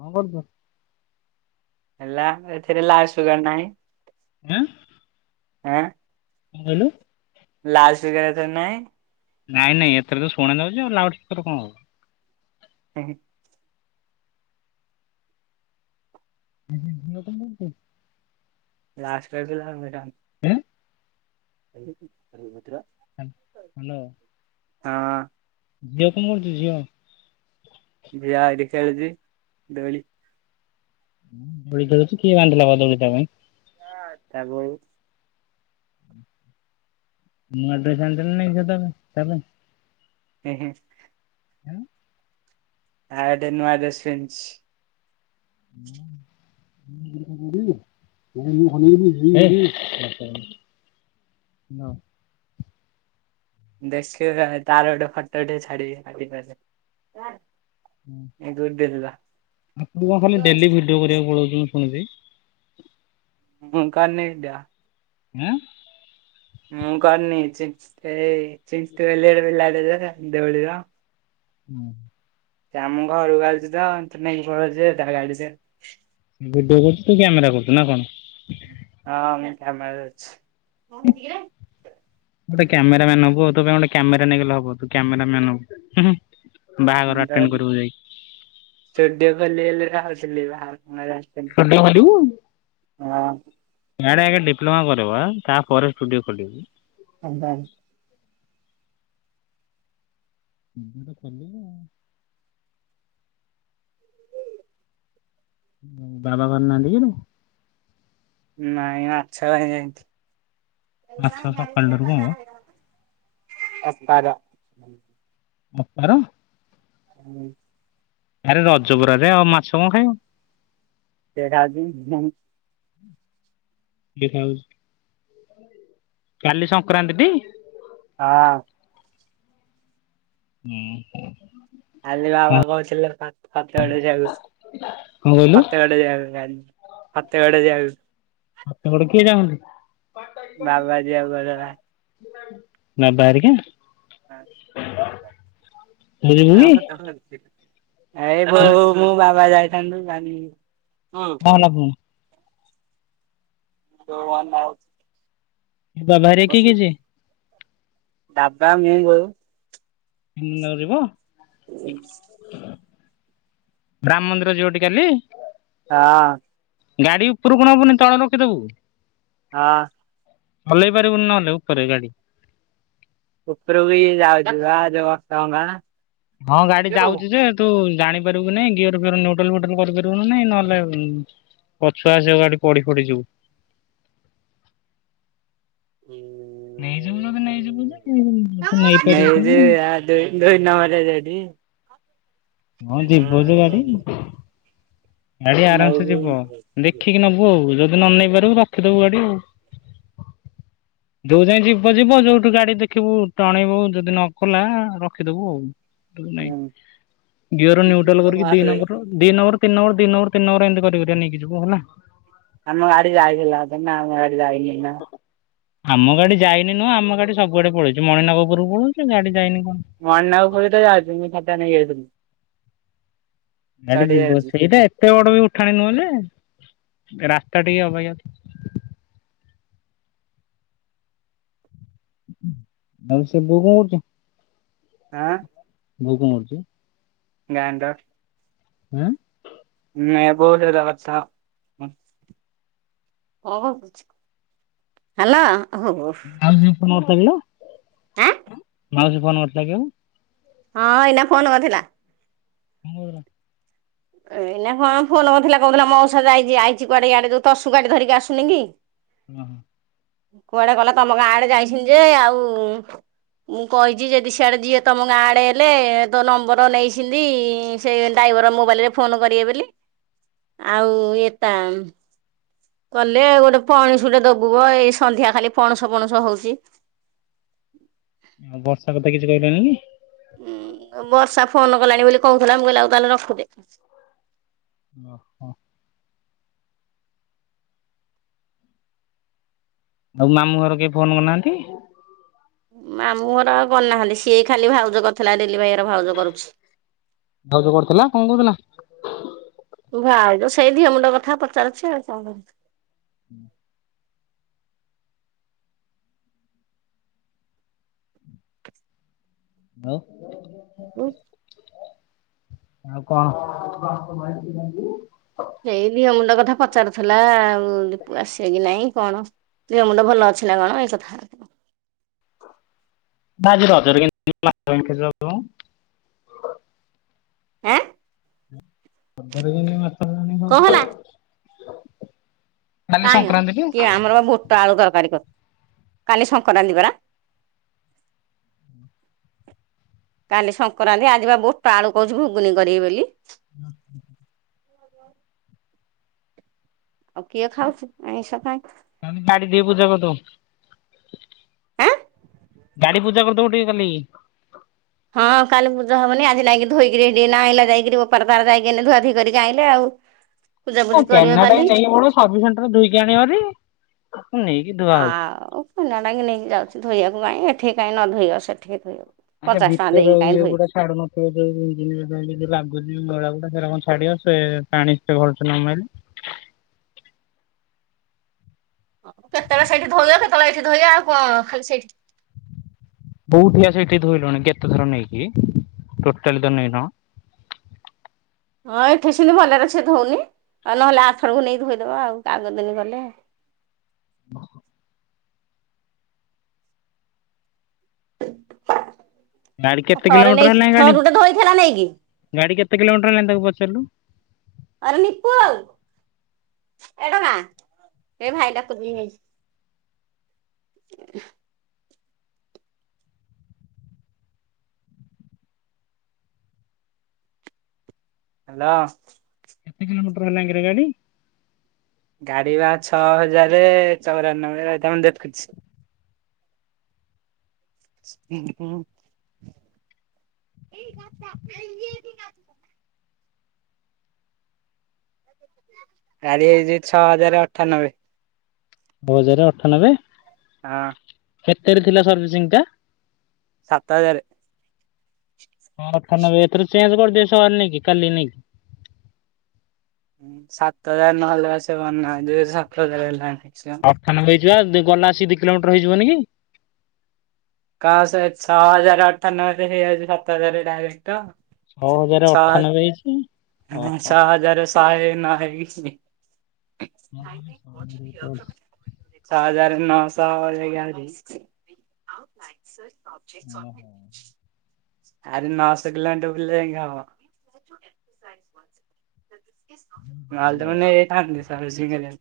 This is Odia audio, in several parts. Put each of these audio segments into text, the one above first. କଣ କରୁଛ? ହେଲା ଏଥିରେ ଲାଲ ସୁୁଗାର ନାହିଁ। ଏଁ। ଆଁ। କଣ କହିଲୁ। ଲାଉଡ଼ ସ୍ପିକର ଏଥିରେ ନାହିଁ। ନାଇଁ ନାଇଁ ଏଥରେ ତ ଶୁଣା ଯାଉଛି ଆଉ ଲାଉଡସ୍ପିକର କଣ ହବ। ହୁଁ। [inaudible] ଲାଷ୍ଟେରେ ପିଲା ମୁଁ ଏକାନ୍ ଏଁ। [unintelligible] ହା ହାଲୋ ହଁ। ଯେହେତୁ ମୁଁ [unintelligible] ଝିଅ। ଝିଅ ଏଠି ଖେଳୁଛି ଦୋଳି। ଦୋଳି ଖେଳୁଚି କିଏ ବାନ୍ଧିଲା ପା ଦୋଳି ତାପାଇଁ ତା ବୋଉ। ମୁଁ ଆଣି ଦେଇଥାନ୍ତି ନା ନାଇଁ [unintelligible] ତା ପାଇଁ। ହେଁ-ହେଁ ହଁ ଆଉ ଗୋଟେ ନୂଆ ଡ୍ରେସ ପିନ୍ଛି [unintelligible] [inaudible] ନାଁଉ ଦେସଖିବ ତାର ଗୋଟେ ଫଟୋଟେ ଛାଡିବି ହାପିବାଡେ [unintelligible] ଏଇ ଦୁଇଟି ଦେଇଥିଲା ଆପଣ କଣ ଖାଲି ଡେଲି ଭିଡିଓ କରିବାକୁ ପଳଉଚନ୍ତି ମୁଁ ଶୁଣିଚି? [unintelligible] ଆଁ? ମୁଁ କରିନି ଚି ହେଇ ଚିଣ୍ଟୁ ବୋଲି ଗୋଟେ ପିଲାଟେ ଯେ [unintelligible] ହୁଁ। ସେ ଆମ ଘରକୁ ଆଉଚିତ ନେଇକି ପଳଉଚି ତା ଗାଡିରେ। ଭିଡିଓ କରୁଚୁ ତୁ କ୍ୟାମେରା କରୁଚୁ ନା କଣ? ହଁ ମୁଁ କ୍ୟାମେରା ଧରୁଚି। ଗୋଟେ କ୍ୟାମେରାମାନ ହବୁ ତୋ ପାଇଁ ଗୋଟେ କ୍ୟାମେରା ନେଇଗଲେ ହବ ତୁ କ୍ୟାମେରା ମ୍ୟାନ ହବୁ ହୁଁ ହୁଁ। ବାହାଘର ଆଟେଣ୍ଡ କରିବୁ ଯାଇକି ଭିଡିଓ ଖୋଲିଲେ [unintelligible] ସ୍ଟୁଡିଓ ଖୋଲିବୁ? ଆଡେ ଆଗେ ଡିପ୍ଲୋମା କରିବୁ ଆଁ ତାପରେ ଷ୍ଟୁଡିଓ ଖୋଲିବୁ। ହଉ ତାହଲେ। ତୁତ ଖୋଲିବୁ ଆଉ ବାବା ଘରେ ନାହାନ୍ତି କିରେ? ନାଇଁ ମାଛପାଇଁ ଯାଇଚି। ମାଛ ସକାଳ ଠାରୁ କଣ ମ ଅପାର ଅପାର? ହୁଁ। ଆରେ ରଜ ପରରେ ଆଉ ମାଛ କଣ ଖାଇବ। ସେ ଖାଆନ୍ତି ମମି କିଏ ଖାଉଚି କାଲି ସଂକ୍ରାନ୍ତିଟି? ହଁ। ଉଁ ହୋ। କାଲି ବାବା କହୁଥିଲେପା ଫତେଇଗଡ଼ ଯିବାକୁ କଣ କହିଲୁ ଫତେଇଗଡ଼ ଯିବାକୁ କାଲି ଫତେଇଗଡ଼ ଯିବାକୁ। ଫତେଇଗଡ଼ କିଏ ଯାଉସନ୍ତି? ବାବା ଯିବାକୁ କହୁଥିଲା। ବାବା ହେରିକା? ହଁ ତୁ ଯିବୁ ହଁ କି? ଫତେଇଗଡ଼ [unintelligible] ଏ ବୋଉ ମୁଁ ବାବା ଯାଇଥାନ୍ତୁ [unintelligible] କଣ ହେଲା ପୁଣି? [unintelligible] ଏ ବାବା ହେରିକା କିଏ କିଏ ଯିବେ? ବାବା ମୁଁ ବୋଉ। ତିନି ଜଣ ଯାକ ଯିବ? ହୁଁ। ରାମ ମନ୍ଦିର ଯିବ ଟି କାଲି? ହଁ। ଗାଡି ଉପୁରୁକୁ ନବୁନି ତଳେ ରଖିଦବୁ। ହଁ। ହଲେଇ ପାରିବୁନି ନହେଲେ ଉପରେ ଗାଡି। ଉପରୁ ବି ଯାଉଚି [unintelligible] ହଁ ଗାଡି ଯାଉଛି ଯେ ତୁ ଜାଣି ପାରିବୁ କି ନାଇଁ ଗିଅର ଫିଅର ନିଉଟାଲ୍ ଫିଉଟାଲ୍ କରିପାରିବୁ ନାଇଁ ନହେଲେ ପଛୁଆ ଆସିବ ଗାଡି ପଡି ଫଡି ଯିବୁ। ହୁଁ। ନେଇଯିବୁ ଯଦି ନେଇଯିବୁ ଯେ ତୁ ନେଇପାରିବୁ ନେଇକି କି ନା। [unintelligible] ହଁ ଯିବୁ ଯେ ଗାଡି। ଗାଡି ଆରାମ୍ ସେ ଯିବ। ଦେଖିକି ନବୁ ଆଉ ଯଦି ନ ନେଇ ପାରିବୁ ରଖିଦବୁ ଗାଡି ଆଉ। [inaudible] ଯୋଉ ଯାଇ ଯିବ ଯିବ ଯୋଉଠୁ ଗାଡି ଦେଖିବୁ ଟଣେଇବୁ ଯଦି ନ କଲା ରଖିଦବୁ ଆଉ। ନାଇଁ ଗୀଅର ନ୍ୟୁଟ୍ରାଲ କରିକି ଦି ନମ୍ବର ଆମ ଦି ନମ୍ବର, ତିନି ନମ୍ବର ତିନି ନମ୍ବର, ତିନି ନମ୍ବର ଏମିତି କରି କରିକା ନେଇକି ଯିବୁ ହେଲା। ଆମ ଗାଡ଼ି ଯାଇଥିଲା ନା ଆମ ଗାଡ଼ି ଯାଇଥିଲା। ଆମ ଗାଡି ଯାଇନି ନୁହଁ। ଆମ ଗାଡି ସବୁଆଡେ ପଳେଇଛି ମଣିନାଗପୁରକୁ ପଳଉଛି ଗାଡି ଯାଇନି କଣ? ମଣିନାଗପୁରେତ ଯାଉଛି। ମୁଁ ଟା ନେଇ ଯାଇଥିଲି। ଗାଡ଼ି ଚଢି ଯିବ ଯାଉଛି ସେଇଟା ଏତେ ବଡ ବି ଉଠାଣି ନୁହଁ ଯେ, ରାସ୍ତା ଟିକେ ଅବାଗିଆ। [unintelligible] ହଁ। ବୋଉ କଣ କରୁଛି? ଗାୟନ୍ର। ହୁଁ ନେ ବୋଉ ସହିତ କଥା ହ। ହେଲୋ ହଉ ହଉ। ମାଉସୀ ଫୋନ କରିଥିଲା କି ହଁ ଲୋ? ମାଉସୀ ଫୋନ କରିଥିଲା କି ଆଉ? ହଁ। ଏଇନା ଫୋନ୍ କରିଥିଲା। ହୁଁ। ଏଇନା କଣ ଫୋନ କରିଥିଲା କହୁଥିଲା ମଉସା ଯାଇ ଆଇଛି କୁଆଡେ ଇଆଡ଼େ ତସୁ ଗାଡି ଧରିକି ଆସୁନି କି? ହଁ। କୁଆଡେ ଗଲା ତମ ଗାଁ ଆଡେ ଯାଇଛନ୍ତି ଯେ ଆଉଁ ମୁଁ କହିଛି ଯେଦି ସିଆଡ଼େ ଯିଏ ତମ ଗାଁ ଆଡ଼େ ହେଲେ ତୋ ନମ୍ବର ନେଇଛେନ୍ତି ସେ ଡାଇବର ମୋବାଇଲିରେ ଫୋନ କରିବେ ବୋଲି ଆଉ ଏତାଙ୍ଗ ଗଲେ ଗୋଟେ ପଣସ ଟେ ଦବୁ। ଏଇ ସନ୍ଧ୍ୟା ଖାଲି ପଣସ ପଣସ ହଉଛି। ଆଉ ବର୍ଷା କଥା କିଛି କହିଲନି କି? ଉୁଁ। ବର୍ଷା ଫୋନ କଲାଣି ବୋଲି କହୁଥିଲା ମୁଁ କହିଲି ଆଉ ତାହେଲେ ରଖୁଚି। ଓ ହୋ। ଆଉ ମାମୁଁ ଘର କେହି ଫୋନ କରିନାହାନ୍ତି? ମାମୁଁ ଘର ଆଉ କରିନାହାନ୍ତି। ସିଏ ଖାଲି ଭାଉଜ କରିଥିଲା ଡେଲି ଭାଇ ଘର ଭାଉଜ କରୁଛି। ଭାଉଜ କରିଥିଲା କଣ କହୁଥିଲା? ଭାଉଜ ସେଇ ଦିଅ ମୁଣ୍ଡ କଥା ପଚାରୁଛି ଆଉ କଁ? ହୁଁ [unintelligible] [unintelligible] ଆଉ କଣ? ସେଇ ଦିଅ ମୁଣ୍ଡ କଥା ପଚାରୁଥିଲା ଆଉ ଦୀପୁ ଆସିବେ କି ନାଇଁ କଣ? ଦେହ ମୁଣ୍ଡ ଭଲ ଅଛି ନା କଣ ଏଇ କଥା? ଦାଜରୁ ହଜାର [unintelligible] ଆଁ। ପଦର ବି କଣ ହେଲା? କାଲି କାହିଁମ ସଂକ୍ରାନ୍ତି ଟି କିଏ ଆମର ବା ବୁଟ ଆଳୁ ତରକାରୀ କର କାଲି ସଂକ୍ରାନ୍ତି ପରା। କାଲି ସଂକ୍ରାନ୍ତି ଆଜିିବା ବୁଟ ଆଳୁ କହୁଛି ଘୁଗୁନି କରିବି ବୋଲି। [inaudible] ଆଉ କିଏ ଖାଉଛି ଆଇଁଷ କାଇଁ। ଗାଡି ଟିକେ ପୂଜା କରିଦବୁ। ଆଁ ଗାଡି ପୂଜା କରିଦବୁ ଟିକେ କାଲି। ହଁ କାଲି ପୂଜା ହବନି ଆଜି ନାଇକି ଧୋଇକି ଆଇଲା ଯକିରି ବୋପାର ତାର ଯାଇକି ଧୁଆ ଧୋଇକି ଆଇଲେ ଆଉ। ହଁ ପୂଜାପୂଜି କେନ୍ କରିବ ଟା କାଲି ନେଇ ପଡିବ ସର୍ଭି ସେଣ୍ଟର ଧୋଇକି ଆଣିବ ହାରି। ଆଉ କନାଟାକି ନେଇକି ଯାଉଛି ଧୋଇବାକୁ କାଇଁ ଏଠି କାଇହିଁ ନ ଧୋଇବ ସେଠିକି ଧୋଇବ। ଆ ପଚାଶ ଟଙ୍କା ଭିତର ଦେଇକି କାଇଁ ଇଏ ଧୋଇବ। ଗୁଡା ଛାଡୁନଥିଲା। ଯୋଉ ଇଞ୍ ଯି ଲାଗୁଛି ଗଳା ଗୁଡା ସେଟ କଣ ଛାଡିବ ସେ ପାଣି ଭଲସେ ନ ମାଇଲେ। କେତେବେଳେ ସେଠି ଧୋଇବ କେତେବେଳେ ଏଇଠି ଧୋଇଆ ଆଉ କଣ ଖାଲି ସେଇଠି। କୋଠିଆ ସେଇଠି ଧୋଇଲଣି କେତେଥର ନେଇକି ଟୋଟାଲଲି ତ ନେଇନ। ହଁ ଏଠି ସେମିତି ଭଲରେ ସେଏ ଧଉନି ଆଉ ନହେଲେ ଆଥରକୁ ନେଇକି ଧୋଇଦବା ଆଉ ଆଗଦିନ ଗଲେଉ। [inaudible] ଗାଡି କେତେ ଥରେ ନେଇଚି ଥରୁଟେ ଧୋଇଥିଲା ନେଇକି। ଗାଡ଼ି କେତେକିଲୋମୀଟର ହେଲାଣି ତାକୁ ପଚାରିଲୁ। ଆରେ ନିପୁ ଏ ଟୋକା ଏ ଭାଇ ଡାକୁଛି ନେ [inaudible] ହ୍ୟାଲୋ। କେତେ କିଲୋଟର ହେଲାଙ୍କିର ଗାଡି। ଗାଡି ବା ଛଅ ହଜାର ଚଉରାନବେରେ ରହିଥା ମୁଁ ଦେଖୁଛି। [inaudible] [inaudible] ଗାଡି ହେଇଛି ଛଅ ହଜାର ଅଠାନବେ। ଛଅ ହଜାର ଅଠାନବେ। ହଁ। କେତେରେ ଥିଲା ସର୍ଭିସିଂ ଟା? ସାତ ହଜାର। ହଁ ଅଠାନବେ ଏଥର ଚେଞ୍ କରିଦେ ସାର ନେଇକି କାଲି ନେଇକି। ସାତ ହଜାର ନହେଲେ ପା ସେ ମନା କରିଛି କହିଛି ସାତ ହଜାର ହେଲେ ଆଣିକି ଆସିବ। ଅଠାନବେ ହେଇଚିବା ଗଲା ଆସିକ ଦି କିଲୋମିଟର ହେଇଯିବନି କି? କଣ ସେ ଛଅ ହଜାର ଅଠାନବେରେ ହେଇଯାଉଛି ସାତ ହଜାର ଡାଇରେକ୍ଟ। ଛଅ ହଜାର ଅଠାନବେ ହେଇଚି। ହଁ ସ ହଜାର ସହ ନ ହେଇଚି। ଛଅ ହଜାର ନଅଶହ ଏଗାର। [unintelligible] ଆହୁରି ନଅଶହ କିଲୋମିଟର ବୁଲିଲେ ଯାଇ ହବ। ନହେଲେ ତ ମୁ ନେଇ ଯାଇଥାନ୍ତି ସରଭିଶିଂ ହେଲେ।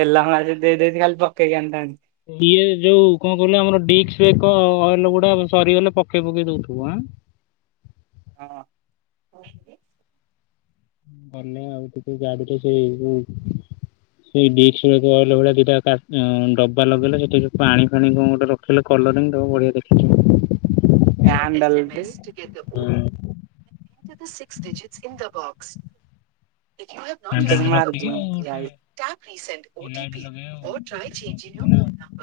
ତେଲ ଭଙ୍ଗା ଯଦି ଦେଇଚି ଖାଲି ପକେଇକି ଆଣିଥାନ୍ତି। ଇଏ ଯୋଉ କଣ କହିଲେ ଆମରଡିସ ବ୍ରେକ ଅଏଲ୍ ଗୁଡା ସରିଗଲେ ପକେଇ ପକେଇ ଦଉଥିବଁ। ହଁ। ଗଲେ ଆଉ ଟିକେ ଗାଡି ଟା ସେଇ ଯୋଉ ସେଇ ଡିସ୍ କହ ଭଳିଆ ଦିଟା ଡବା ଲଗେଇଲେ ସେଠିକ ପାଣି ଫାଣି କଣ ଗୋଟେ ର କହିଲେ କଲରିଂ ଦେବ ବଢିଆ ଦେଖାଯିବ। ହ୍ୟାଣ୍ଡଲ ବି। ହୁଁ। ହାଣ୍ଡେଲଟେ [unintelligible] ରଖିକି ଆଉ ଗୋଟେ ଏ ଲାଇଟ୍ ଲଗେଇବେ ଆଉ। ମସ୍ତିକିନା ଆଉ [unintelligible]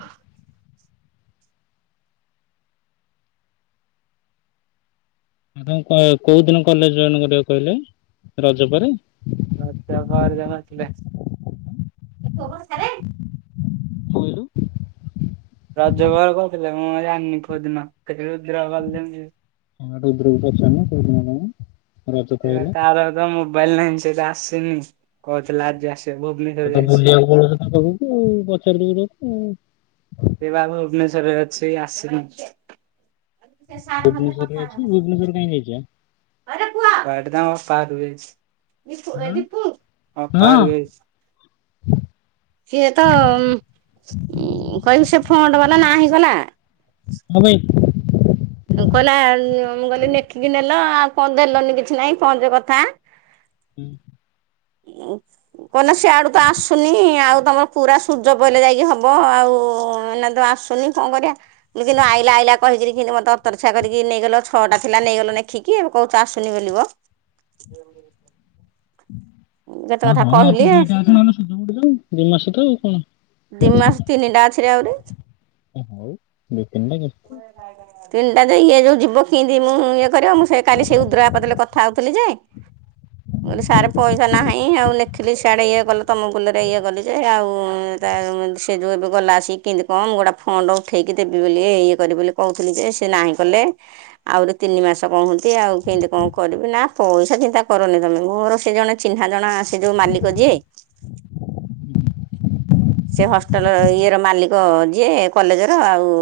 ଆ ତ କୋଉ ଦିନ କଲେଜ ଜଏନ୍ କରିବା କହିଲେ? ରଜ ପରେ। ଆଚ୍ଛା ଘରେ ବାହାର କରିଥିଲେ। କଣ କହିଲୁ? ରଜ ଘର କହୁଥିଲେ ମୁଁ ଜାଣିନି କୋଦିନ। ରୁଦ୍ର ବାବା ଜାଣିଛି। ରୁଦ୍ରକୁ ପଚାରୁନୁ। କୋଉଦିନ କଣ? ରଜ ତ ସେଇଟ ହେଲା ତାର ତ ମୋବାଇଲ ନାଇଁ। ସେଇଟା ଆସିନି। କହୁଥିଲା ଆଜି ଆସିବ। ଭୁବ ସେତେ ବୁଲିବାକୁ ପଳଉଛୁ ତା ପାଖକୁ। ପଚାର [unintelligible] ସେ ବା ଭୁବନେଶ୍ଵରରେ ଅଛି ଆସିନି। ସାର୍ ଙ୍କ ସାଙ୍ଗରେ ଭୁବନେଶ୍ୱରରେ ଅଛି ଭୁବନେଶ୍ୱର କାଇଁ ଯାଇଛି ବା। ହେଇଟି ତାଙ୍କ ଅପା ଘରକୁ ଯାଇଛି। ଅପା ହୁଁ। ଘରକୁ ହଁ ଯାଇଛି। ସିଏ ତ କହିବି ସେ ଫଣ୍ଡ ବାଲା ନାହିଁ କଲା। ହଁ ଭାଇ। କହିଲା ମୁ କହିଲି ଲେଖିକି ନେଲ ଆଉ କଣ ଦେଲନି କିଛି ନାଇଁ ପହଞ୍ଚ କଥା। ହୁଁ। କଣ ସିଆଡୁ ତ ଆସୁନି। ଆଉ ତମର ପୁରା ସୂର୍ଯ୍ୟ ପଇଲେ ଯାଇକି ହବ। ଆଉ ଏଇନା ତ ଆସୁନି କଣ କରିବା? ମୁଁ କିନ୍ତୁ ଆଇଲା ଆଇଲା କହିକିନି କିନ୍ତ ମତେ ସତରଛା କରିକି ନେଇଗଲ ଛଅଟା ଥିଲା ନେଇଗଲା ନେଖିକି ଏବେ କହୁଛୁ ଆସୁନି ମିଲିବ। [unintelligible] କେତେ ହଁ କଥା ହଁ କହିଲି ଆଉ ଦିଟା ଅଛି ନହେଲେ ସୁଝା ପଡିିଯାଉ ଦିଇ ମାସଠୁ ଆଉ କଣ? ଦି ମାସ ତିନିଟା ଅଛିରେ ଆହୁରି। ହଁ ହଉ ଦି ତିନିଟା କେତେ? ଆଜ୍ଞା। ତିନିଟା ଯେ ଇଏ ଯୋଉ ଯିବ କିିନ୍ତି ମୁଁ ଇଏ କରିବ ମୁଁ ସେ କାଲି ସେଇ ଉଦ୍ରୟପଦରେ କଥା ହଉଥିଲି ଯେ [inaudible] କହିଲି ସାରେ ପଇସା ନାହିଁ। ଆଉ ଲେଖିଲି ସିଆଡ଼େ ଇଏ କଲ ତୁମ ବୁଲରେ ଇଏ କଲି ଯେ ଆଉ ତା ସେ ଯଉ ଏବେ ଗଲା ଆସିକି କେନ୍ତି କଣ ମୁଁ ଗୋଟେ ଫଣ୍ଡ ଉଠେଇକି ଦେବି ବୋଲି ଏଇ କର ବୋଲି କହୁଥିଲି ଯେ ସେ ନାହିଁ କଲେ। ଆହୁରି ତିନି ମାସ କହନ୍ତି ଆଉ କେମିତି କଣ କରିବି। ନା ପଇସା ଚିନ୍ତା କରନି ତମେ। ମୋର ସେ ଜଣେ ଚିହ୍ନା ଜଣା ଆ ସେ ଯୋଉ ମାଲିକ ଯିଏ। [inaudible] ସେ ହଷ୍ଟେଲ ଇଏର ମାଲିକ ଯିଏ କଲେଜର ଆଉ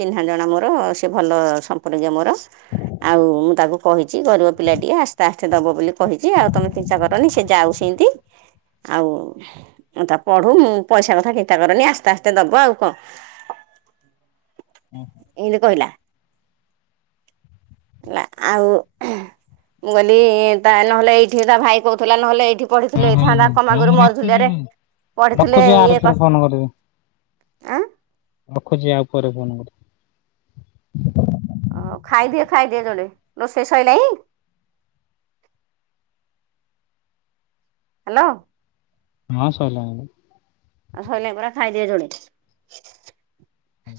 ଚିହ୍ନା ଜଣା ମୋର ସେ ଭଲ ସମ୍ପର୍କୀୟ ମୋର। ଆଉ ମୁଁ ତାକୁ କହିଛି ଗରିବ ପିଲା ଟିଏ ଆସ୍ତେ ଆସ୍ତେ ଦବ ବୋଲି କହିଛି। ଆଉ ତମେ ଚିନ୍ତା କରନି ସେ ଯାଉ ସେନ୍ତି। ଆଉ ତା ପଢୁ ମୁଁ ପଇସା କଥା ଚିନ୍ତା କରନି ଆସ୍ତେ ଆସ୍ତେ ଦବ ଆଉ କଣ? ଓହୋ। ଏମିତି କହିଲା କହିଲା ଆଉ [unintelligible] ମୁଁ କହଲି ତା ନହେଲେ ଏଇଠି ତା ଭାଇ କୋହୁଥିଲା ନହେଲେ ଏଇଠି ପଢିଥିଲେ ହଉ ହେଇଥାନ୍ତା କମାଗୁରୁ ମରଝୁଲାଆରେ [unintelligible] ରଖୁଚି ଆରଥୁରୁ ଫୋନ୍ କରିବି। ରଖୁଚି ଆଉ ପରେ ଫୋନ୍ କରି ଆଉ ଖାଇଦିଏ ଖାଇଦିଏ ଜୋଡେ। ରୋଷେଇ ସ‌ଇନାଇଁ? ହାଲୋ। ହଁ ସଇଲାଣି ପା। ଆଉ ସଇଲାଣି ପରା ଖାଇଦିଅ ଜୋଡେ। ହଉଁ